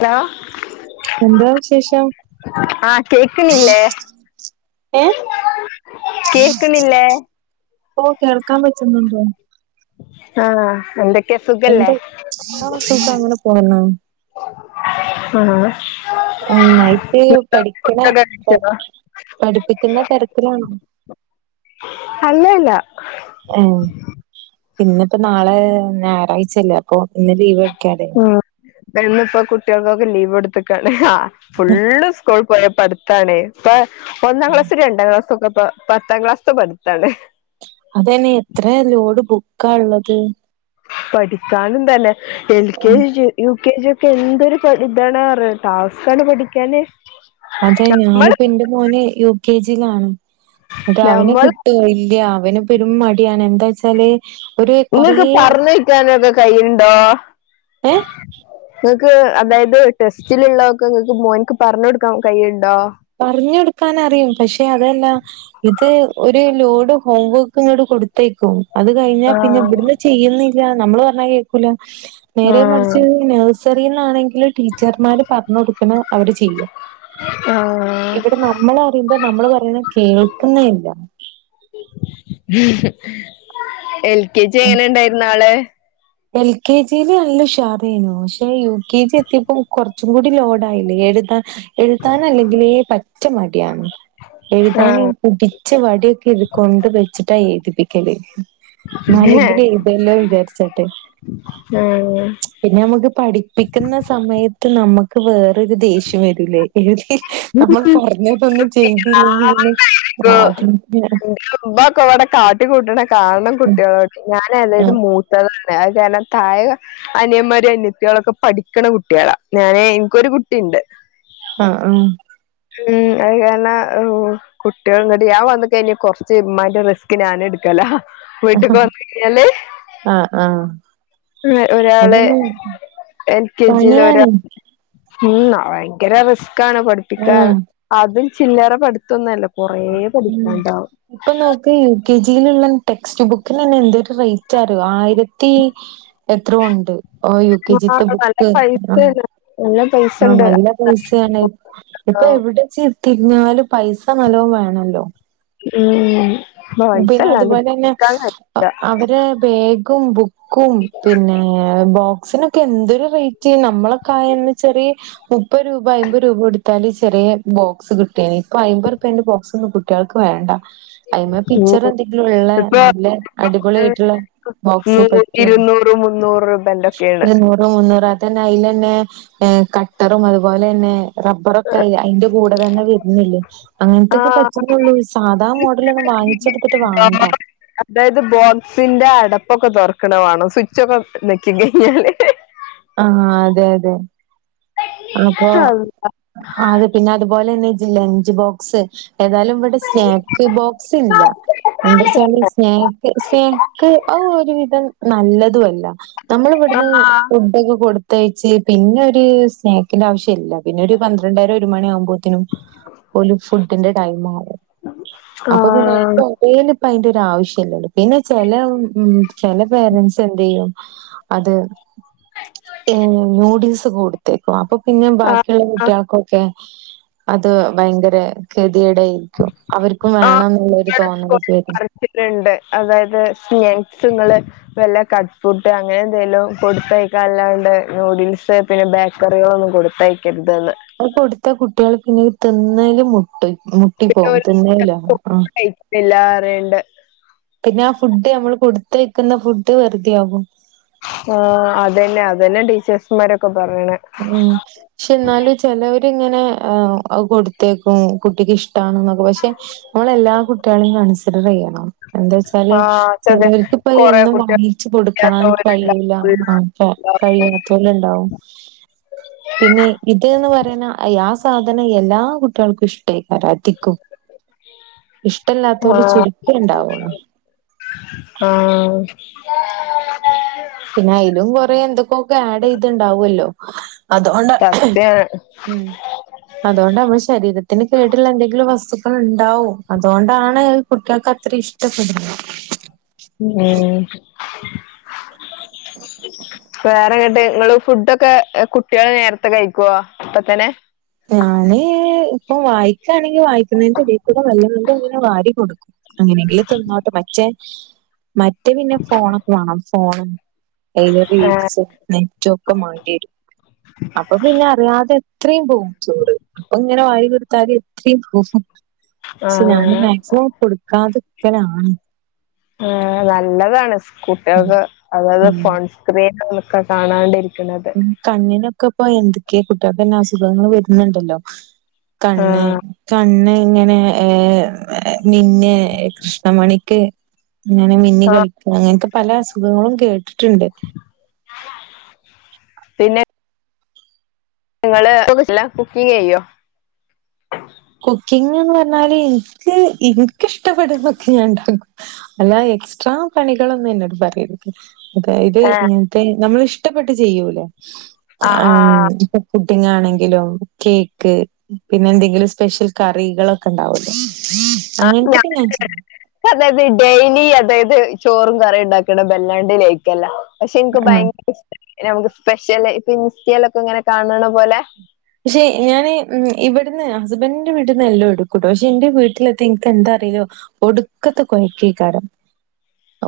Hello എന്താ വിശേഷം ആ കേക്കണില്ലേ ഏ കേക്കണില്ലേ ഓ കേൾക്കാൻ പറ്റുന്നുണ്ടോ ആ ആ എന്തേ എന്ത് ആ സുഖ അങ്ങനെ പോണണ് ആ ആ നായിട്ട് പഠിക്കണ കഴിച്ചോ പഠി പഠിപ്പിക്കുന്ന തേരക്കിലാണോ അല്ലല്ല ഉം പിന്നിപ്പോ നാളെ നായർ കഴിച്ചില്ലേ അപ്പൊ ഇന്ന് ലീവ് എടുക്കാലേ എന്നിപ്പോ കുട്ടികൾക്കൊക്കെ ലീവ് എടുത്തുക്കലെ ഹാ ഫുള്ള് സ്കോൾ സ്കൂള്പടുത്താണെ ഇപ്പൊ ഒന്നാം ക്ലാസ്സ് രണ്ടാം ക്ലാസ്സ് ഒക്കെ പോ പത്താം ക്ലാസ്സ്‌ത്തോ പട്ത്താണ് ക്ക ള്ളത് പഠിക്കാനുത് നേ എൽ ആ, കെ ജി ജു യു കെ ജി ഒക്കെ എന്തൊരു ഇതാണ് അറിയോ ടാസ്ക്കണ് പഠിക്കാന് അതെ നമ്മള് ഞാനിപ്പ എന്റെ മോനെ യു കെ ജി ലാണ് അത അവനെ നമ്മള് കിട്ടോ ഇല്ല അവന് പെരും മടിയാണ് എന്താ ചാല് നിങ്ങൾക്ക് പറഞ്ഞേയിക്കാനത് കയ്ണ്ടോ ഏ ഇങ്ങക്ക് അതായത് ടെസ്റ്റിലുള്ളതൊക്കെ ഇങ്ങക്ക് മോൻക്ക് പറഞ്ഞോടുക്കാൻ കയ്ണ്ടോ പറഞ്ഞ കൊടുക്കൻ അറിയും പക്ഷെ അതല്ല ഇത് ഒരു ലോഡ് ഹോം വർക്ക് ഇങ്ങട് കൊടുത്തയക്കും അത് കഴിഞ്ഞാൽ പിന്നെ ആഹ് ഇവിടുന്ന് ചെയ്യുന്നെ ല്ല നമ്മള് പറഞ്ഞാൽ കേക്കുല നേരെ ആഹ് മറിച്ച് നേഴ്‌സ് സ്റിയിന്നണെങ്കി ടീച്ചർമാര് പറഞ്ഞ് കൊടുക്കണ അവര് ചെയ്യും [inaudible] ഇവിടെ നമ്മളഅറിയുമ്പോ നമ്മള് പറയണകേൾക്കുന്നെ ഇല്ല [inaudible] എൽ കെ ജി എങ്ങനീണ്ടായിരുന്നു ആള് എൽ കെ ജിയില് നല്ല ഉഷാറേനു പക്ഷേ യു കെ ജി എത്തിയപ്പം കൊറച്ചും കൂടി ലോഡായില്ലേ എഴുതാൻ എഴുതാൻ അല്ലെങ്കിലേ പറ്റമടിയാണ് എഴുതാന് ആഹ് പുടിച്ച വടിയൊക്കെ ഇത് കൊണ്ട് വെച്ചിട്ടാ എഴുതി പിക്കല് എന്നാലെങ്കിലും എയ്‌തോലോ വിചാരിച്ച ട്ട് ആഹ് പിന്നമുക്ക് പഠിപ്പിക്കുന്ന സമയത്ത് നമക്ക് ക്ക്‌ വെർ ഒരു ദേഷ്യം വരൂലേ ഹ് ഹ് നമ്മൾ പറഞ്ഞതൊന്നും ചെയ്തില്ലെങ്കില് പിന്നേ കാരണം കുട്ടികളോട് ഞാൻ എളേത് മൂത്തതാണ് അത്കാരണം താഴെക അനിയന്മാരും അനിയത്യേളൊക്കെ പഠിക്കണ കുട്ടികളാ ഞാനെ എനിക്കൊരു കുട്ട ട്ടിണ്ട് ആഹ ആഹ ഉം അത് കാരണം ഓ കുട്ടികൾ ഇങ്ങട് ഞാൻ വന്ന്കഴിഞ് കൊറച്ച് ഇമ്മാന്റെ റിസ്ക് ഞാനെടുക്കലാ വീട്ട്ക്ക്‌ വന്നയ്ഞ്ഞാല് ആഹ് ആഹ് ഒരാള് അതന്നെ എൽ കെ ജി യില് ഒരാ പണിയാണ് ഉം ഭയങ്കര റിസ് ക്കാണ് പഠിപ്പിക്കാറ് അതും ചില്ലറ പട് ഉ ഇപ്പ നോക്ക്‌ യു കെ ജി യിലുള്ളൻ ട്ടെക്സ്റ്റ് ബുക്കിനന്നേ എന്തൊരു റൈറ്റാ അറിയോ ആയിര ത്തി എത്രോ ഉണ്ട് ഓ യു കെ ജി ത്തെ ആഹ് നല്ല ബുക്ക് പൈസയാണ് നല്ല പൈസ ആ ഉണ്ട് നല്ല പൈസയാണ് ഇപ്പഎവിടിജ്ജ്‌ തിരിഞ്ഞാലും പൈസ നല്ലോം വേണല്ലോ മ് പിന്നെ അതുപോലെന്നെ അവരെ ബേഗും ബുക്കും പിന്നെ ബോക്സിനൊ ക്കെ എന്തൊരു റേറ്റ് നമ്മളൊക്കായന്ന് ചെറിയ മുപ്പത് രൂപ അയ്മ്പത് രൂപ എടുത്താല് ചെറേ ബോക്സ് കിട്ട് ട്ടിനി ഇപ്പൊ അയ്മ്പൊർപ്പന്റെ ബോക്സൊന്നും കിട്ട് കുട്ടേൾക്ക് വേണ്ട അയ്മ്മ പിക്ചർ ഉം എന്തെങ്കിലും ഉള്ള ഇപ്പൊ നല്ല അടിപൊളി ആയിട്ടുള്ള ബോക്സെ നൂറ് പറ്റുള്ളൂ. ഇരുന്നൂറ് മുന്നൂറ് പിന്നെ രൂപന്റെക്കെയാണ് ഇരുന്നൂറ മുന്നൂറ തന്നെ അതിൽ തന്നെ കട്ടറും അതുപോലെ തന്നെ റബർ ഒക്കെ അയി അയിന്റെ കൂടെ തന്നെ വരുന്നില്ലേ ആ അങ്ങനത്തൊക്കെ പറ്റുന്നള്ളൂ സാധാ മോഡലൊന്നും വാങ്ങ അതായത് ബോക്സിന്റെ അട ചപ്പൊക്കെ തൊർക്കണ വാണം സ്വിച്ചൊക്കെ നക്കി കയിഞ്ഞാല് ആഹ അതെ അതെ അപ്പൊ അല്ല. അത് പിന്നെ അതുപോലെന്നെ ലഞ്ച് ബോക്സ് ഏതായാലും ഇവിടെ സ്നാക്ക് ബോക്സ് ഇല്ല. എന്താ വച്ചാൽ സ്നാക്ക് സ്നക്ക് ആ ഒരുവിധം നല്ലതുഅല്ല നമ്മൾ ആ ഇവിടുന്ന് ഫുഡോക്കെ കൊടു പ്രത്യേകിച്ച് പിന്നെ ഒരു സ് ആവശ്യം ഇല്ല പിന്നെ ഒരു പന്ത്രണ്ടായിരം ഒരു മണി ആകുമ്പോനും പോല ഫുഡിന്റെ ടൈം ആകും ആ അപ്പൊ പിന്നെ അ ശ്യല്ലല്ലോ ചില പേരന്റ്സ് എന്തേയ്യും അത് നൂഡിൽസ് കൊടു തെക്കും അപ്പൊ പിന്നെ ബാക്കിയുള്ള കുട്ടികൾക്കൊക്കെ [inaudible] അത് ഭയങ്കര ക ടായിരിക്കും അവർക്കും ആ വേണം എന്നുള്ളരു തോന്നലക്കെരുന്നു പറിച്ചിട്ടുണ്ട് അതായത് സ്നാക്സ് വല്ല കട്ട് ഫ്രൂട്സ് അങ്ങനെ എന്തെലും കൊടുത്തയക്കാൻ അല്ലാണ്ട് നൂഡിൽസ് പിന്നെ ബേക്കറികളൊന്നും കൊടുത്തയക്കരുത് അ കൊടുത്ത കുട്ടികൾ പിന്നെ തിന്നല് മുട്ടും മുട്ടി പിന്നെ പോം ഒരു തിന്നല ആ വേണ്ട് പിന്നെ ആ ഫുഡ് നമ്മൾ കൊടുത്തയക്കുന്ന ഫുഡ് വെറുതെ ആകും ആ അതന്നെ അതന്നെ ടീച്ചസമാരൊക്കെ ഉം പക്ഷെ എന്നാലും ചിലവര് ഇങ്ങനെ കൊടുത്തേക്കും കുട്ടിക്ക് ഇഷ്ട പക്ഷെ നമ്മളെല്ലാ കുട്ട കുട്ടിയാളീം കൺസിഡർ ചെയ്യണം എന്താ വച്ചാല് ആഹ് അതെ ചിലവർക്ക് ഇപ്പ കൊറേ എന്നും കുട്ടികൾ വാങ്ങിച്ചു കൊടുക്കണം കഴിയൂല ആഹ കഴിയാതോൽ ഇണ്ടാവും പിന്നെ ഇതന്ന് പറയുന്ന ആ സാധനം എല്ലാ കുട്ടികൾക്കും ഇഷ്ട ഇേ കരാത്തിക്കും ഇഷ്ടല്ലാത്ത പോല ആഹ് ചുരുക്ക ഉണ്ടാവ [inaudible] പിന്നെ അയിലും കൊറേ എന്ത്കൊക്കെ ആഡീതണ്ടാവുല്ലോ [inaudible] അതുകൊണ്ട് സത്യാണ് ഉം അതുകൊണ്ട് ഞമ്മള് ശരീരത്തിന് കേട്ള്ള എന്തെങ്കിലും വസ്തു [unintelligible] ഇണ്ടാവും അതുകൊണ്ടാണ് കുട്ടിയേൾക്ക് അത്രെ ഇഷ്ടപ്പെടുന്നത്. ഉം വേറങ്ങട് ഇങ്ങള് ഫുഡൊക്കെ കുട്ടിയേള് നേരത്തെ കഴിക്കോ അപതന്നെ ഞാന് ഇപ്പം വായിക്കയാണെങ്കി വായിക്കുന്നതിന്റെ ഇടയിക്കുടെ വല്ലതൊണ്ട് ഇങ്ങനെ വാരി കൊടുക്കും. അങ്ങനെങ്കിലും തിന്നോട്ടെ മറ്റേ. മറ്റേ പിന്നെ ഫോണൊക്കെ വേണം ഫോണ് അയിൽ ആഹ് റീൽസും നെറ്റൊക്കെ മാണ്ടേരും അപ്പൊ പിന്നെ അറിയാതെ ത്രീംപോവും ചോറ് ഇപ്പങ്ങനെ വാരി കൊടുത്താല് എത്രിം പോകും ക്ഷെ ഞാൻ ആഹ് മാക്സിമം കൊട്ക്കാതെ ക്കലാണ് ആ നല്ലതാണ് സ് കുട്ടെൾക്ക് അതായത് ഉം ഫോൺസ്ക്രീൻ ആൺ ക്കെ കാണാണ്ടിരി ഉം കണ്ണിനൊക്ക ഇപ്പൊ എന്തൊക്കെ ഫുഡാ അതെന്നെ അസുഖങ്ങൾ വര്ൻ ഇണ്ടല്ലോ കണ്ണ് ആഹ് കണ്ണ് ഇങ്ങനേ ഏ മ്എ നിന്നെ കൃഷ്ണമണിക്ക് ഇങ്ങനെ മിന്നി ആഹ് കളിക്ക്ണെ അങ്ങനെ ഒക്കെ പല അസുഖങ്ങളും കേട്ട് ട്ട്ണ്ട് പിന്നെ നിങ്ങൾ [unintelligible] കുക്കിങ് ചെയ്യോ കുക്കിങ്ങ്ന്ന് പറഞ്ഞാല് ഇൻക്ക് ഇൻക്ക് ഇഷ്ടപ്പെട്ന്നൊക്കെ ഞാൻ ഇണ്ടാക്കും അല്ലാ എക്സ്ട്രാ പണികളൊന്നും എന്നോട് പറര്ത് അതായത് ഏഹ് ഇങ്ങൻത്തെ നമ്മൾ ഇഷ് ഷ്ടപ്പെട്ട് ചെയ്യൂലെ ആഹ് ആമ് ആഹ് ഇപ്പ ഫുട് ണ്ടിങ്ങാണെങ്കിലും കേക്ക് പിന്നെ എന്തെങ്കിലും സ് ഷെൽ കറികളൊക്കെ ഇണ്ടാവുലെ [unintelligible] ഡൈലി അതായത് ചോറും കറിം ഇണ്ടാക്ക്ണെ ബെല്ലാണ്ടെ ലെയ്ക്ക് അല്ല ക്ഷെ ഇൻക്ക് ആഹ് ഭയ്ങ്കര ഇഷ്ടാണ് നമുക്ക് സ്പെഷ്യല് ഇപ്പൊ ഇൻസ്റ്റെൽ ഒക്കെ ഇങ്ങനെ കാൺണെ പോലെ പക്ഷെ ഞാന് ഇബട്ന്ന് ഹസ്ബൻഡിന്റെ വീട്ടന്ന് എല്ലോം എടുക്കുട്ടോ പക്ഷെ എന്റെ വീട്ട്ലെത്തിയാ ഇൻക്ക് എന്താ അറീലാ ഒടുക്കത്തെ കൊഴ്ക്കെയ്ക്കാരം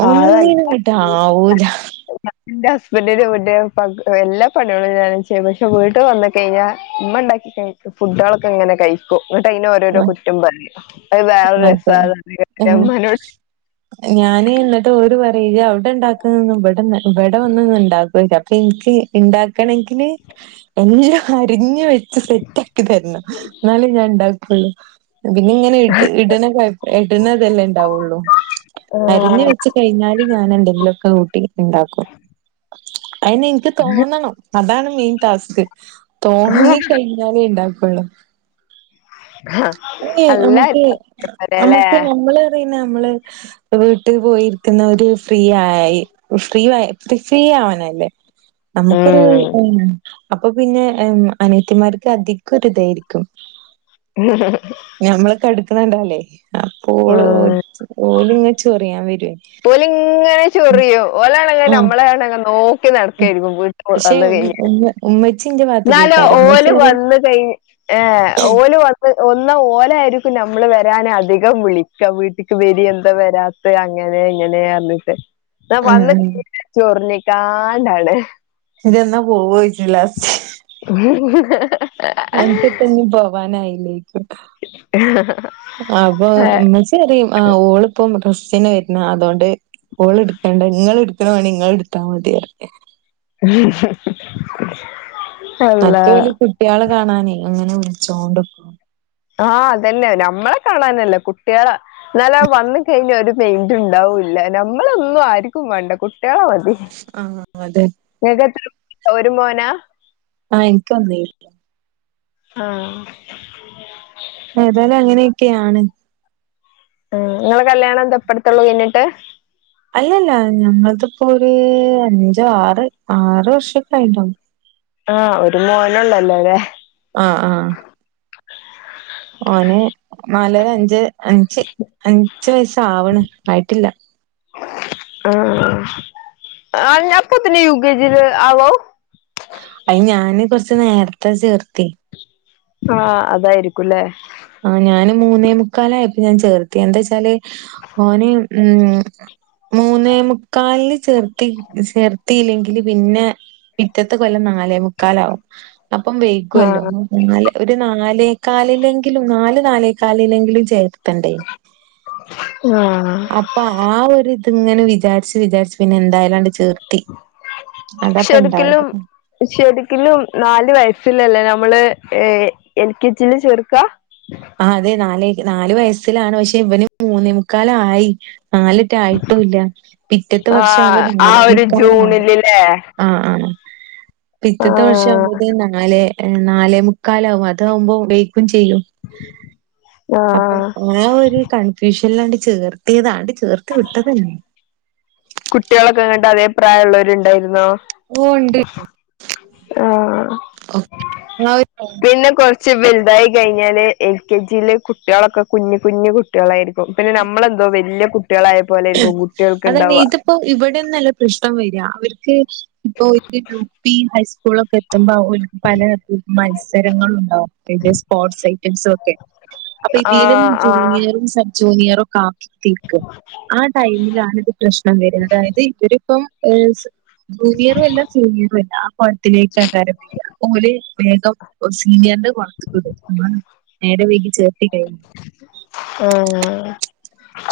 ആ ഒന്നിനും അതല്ല ഇങ്ങട്ട് ആവൂലാ ഇന്റെ ഹസ്ബെന്റിന് പിന്നെ പകു എല്ലാ പണികളും ഞാനും ചെയ്യും പക്ഷെ വീട്ട് വന്ന് കെഴിഞ്ഞാ ഇമ്മ ഇണ്ടാക്കി കഴിക്കും ഫുഡാളൊക്കെ ഇങ്ങനെ കഴിക്കും ഇങ്ങട്ട് അയിൻ ഓരോരോ ആ, കുറ്റം പ റിം അയ് വേറെ ഒര് അതെ രസാണ് ഇങ്ങട്ട് ഞാൻ ഉം. ഇമ്മാനോട് ട്ട് ഓര് പറിയെ ഇജ് ഔ ത്തെ ഇണ്ടാക്ക്ന്നെന്ന് ഇബടെ ഒന്ന് ഇബടെ വന്ന് ഒന്ന് ഇണ്ടാക്കോച്ച് അ എനിക്ക് ഉണ്ടാക്ക ക്കണെങ്കില് എല്ലാം അരിഞ്ഞഞ് വെച്ച് സെറ്റ ആക്കി തരണം എന്നാലും ഞാ ഉണ്ടാ ഉ പിന്നെ ഇങ്ങനെ ഇ് ഇട ഇടുന്നതെല്ലാം ഇണ്ടാവുള്ളു അരിഞ്ഞഞ് വെച്ച് കഴിഞ്ഞാല് ഞാൻ എന്റെെല്ലൊക്കെ കൂട്ടി ഉണ്ടാക്കും അെ എനിക്ക് തോന്നണം അതാണ് മീൻ ടാസ്ക് തോന്നിക്കഴിഞ്ഞാലേ ഇണ്ടാാകൂ കൊള്ളം ഏ അല്ല നമുക്ക് അല്ലേ നമ്മുക്ക് നമ്മളറ നമ്മള് വീട്ടിൽ പോയിരിക്കുന്നര് ഫ്രീ ആയി ഫ്രീ ഫ്രീ ആവാനല്ലേ നമുക്കൊരു ഉം അപ്പൊ പിന്നെ അനേത്തിമാർക്ക് അധികംരി ഇതായിരിക്കും ആ ുന്നുണ്ടല്ലേ അപ്പോ ഓലിങ്ങ ചോറിയാൻ വ പോലി ഇങ്ങനെ ചെറിയോ ഓ ആഹ് നമ്മളെണ നോ ക്കെ ആഹ് നടക്കായിരിക്കും പോയി പക്ഷെ വന്ന ഉമ്മ കഴിഞ്ഞ ഉമ്മ ഉമ്മച്ചിന്റെ എന്നാല ഭാഗത്ത്ക്കേക്കാരം ഉമ്മച്ചി ഓല് പറയും വന്ന് കഴി ഏ ഓല് വന്ന് ഒന്ന ഓലായിരിക്കും നമ്മള് വ ൻ അധികം വിളിക്കാം വീട്ടിക്ക് വരി എന്താ വരാത്ത അങ്ങനെ ഇങ്ങനെയന്നിട്ട് ആഹ് വന്ന ആഹ് ചോറിനേ ാനാണ് ഇ എന്നാ പോവ ഇിലാസ് ഹ് ഹ് ഹ് അൻപത്തൊന്ന് ഭവാൻ ആയില്ലേ അപ്പൊ ഇന്നൽസതേ ആ ഓളിപ്പം മുഹ്‌സീന വരുന്നു അതോണ്ട് ഓള് എടുത്തേണ്ട ഇങ്ങള് എടു [unintelligible] മണി നിങ്ങൾ എടുത്താ മതിയാ ഉം ഹും ഹും മറ്റ് വല്യ കുട്ടികളെ കാണാനേ അങ്ങനെ ഒന്നും ചോണ്ടക്ക ആ അതന്നെ ഞമ്മളെ കാണാനല്ല കുട്ടികളെ ഇന്നല വന്ന് കഴിഞ്ഞ ഒരു മൈയിന്റ് ഉണ്ടാവൂല്ല നമ്മളൊന്നും ആരിക്കും വേണ്ട കുട് ഏ അത് ആഹ് അതെ ഏതൊക്ക ഒരു മോനാ ആ എനിക്ക് വന്നീർ ആ ഏതായാലും അങ്ങനെയെക്കെയാണ് ഉം നിങ്ങൾടകല്യാണം തൊട്ടടുത്തുള്ളത് കഴിഞ്ഞിട്ട് അല്ലല്ല നിങ്ങൾത്തിപ്പൊരു അഞ്ച് ആറ് ആറ് വർഷൊക്കെ കഴിഞ്ഞിട്ടുണ്ടാവും ആ ഒരു മോനുള്ളൂ അല്ലാതെ അ ആ ഓന് നാലര അഞ്ച് അഞ്ച് അഞ്ച് വയസാവണ് ആയിട്ടില്ല ആ അറിഞ്ഞപ്പത്തന്നെ യു കെ ജി ല് ആവോ അയി ഞാന് കുറച്ച് നേരത്തെ ചേർത്തി ആ അതായിരിക്കൂല്ലേ ആ ഞാന് മൂന്നേ മുക്കാലായപ്പൊഴെ ചേർത്തി എന്താ ച്ചാല് ഓന് ഉം മൂന്നേ മുക്കാലില് ചേർത്തി ചേർത്തിയില്ലെങ്കിൽ പിന്നെ പിറ്റത്തെ കൊല്ല നാല് മൂന്നേമുക്കാലാവും അപ്പം വൈകോല്ലോ ആഹ് നാല് ഒരു നാ ലെ കാലില്ലി നാല് നാലേ കാല് കാലില്ലെങ്കിലും ചേട്ട ത്തണ്ടേ ആഹ് അപ്പ ആ ഒരു ഇത്ങ്ങനെ വിചാരിച്ച് വിചാരിച്ചു പിന്നെ എന്തായാലാങ്ങ്ട് എത്ത ശരിക്കിലും ശരിക്കിലും നാല് വയസ് ഫില്ലേല്ലേ നമ്മള് എൽ കെ ജില് ചേർക്ക ആ അതെ നാലേ കാ നാലു വയസ്സിലാണ് പക്ഷെ ഇവന് മൂന്നേ മുുക്കാലായി നാലിറ്റ് ആയിട്ടുല്ല പിറ്റത്തെ വർഷം ആവുമ്പോ ആഹ് ആ ഒരു നാലേമുക്കാല് മാറും ജൂണിലില്ലേ ആ ആ ആ ഇപ്പ ഇത്തത്തെ വർഷം ആഹ് ആവുമ്പോത്തെേ നാല് നാലേ മു കാലാവും അതകുമ്പോൾ വേക്കും ചെയ്യും അപ്പൊ ആഹ് ആ ഒരു കൺഫ്യൂഷൻ എല്ലാണ്ട് ചേർത്തിയതാണ്ട് ചേർത്ത് വിട്ടതന്നെ കുട്ടികളൊക്കെ ഇങ്ങട്ട് അതേ പ്രായമുള്ളള്ളവരുണ്ടായിരുന്നോ ഓ ഉണ്ട്ണ്ട് ആഹ് പെ വലുതായി കഴിഞ്ഞാല് എൽ കെ ജിയില് കുട്ടികളൊക്കെ കുഞ്ഞഞ് കുഞ്ഞ് കുട്ടികളായിരിക്കും പിന്നെ നമ്മളെന്തോ വലിയ കുട്ടികളായ പോലെരിക്കും കുട്ടികൾക്ക് ഉണ്ടാവുക ഇപ്പ ഇവിടെന്നല്ല പ്രശ്നം വരിക അവർക്ക് ഇപ്പൊ യൂ പി ഹൈസ് സ്കൂളൊക്കെ എത്തുമ്പോ പല മത്സരങ്ങള ഉണ്ടകും ന്റെ സ്പോർട്സ് ഐറ്റംസും ഒക്കെ അപ്പൊ ഇതിലും ആഹ് ആഹ് ജൂനിയറും സബ്ജൂ ജൂനിയർ കാ തിരിക്ക ആ ടൈമിലാണ ഇത് പ്രശ്നം വരുന്നത് അതായത് ഇവരിപ്പം ഏ ജൂനിയറും അല്ല സീനിയറും അല്ല ആ കൊലത്തിലേക്ക്ക്കരബര ഓലെ വേഗം സീനിയറിന്റെ പുറത്തിക്ക്‌ടും നേരം വൈകിചേർത്തി കഴിഞ്ഞ ആഹ്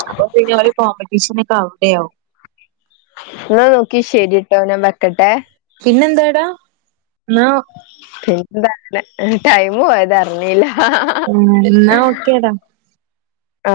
അപ്പൊ പിന്നെ ഒലേ കോമ്പറ്റീഷൻ അവിടെോയാകും എന്ന നോക്കി ശരിട്ടോ നാ വെക്കട്ടെ പിന്നെന്താടാ പിന്നെന്ത ടൈം പോയത് അറിഞ്ഞില്ല ഉ എന്നാ ഓക്കേടാ ആ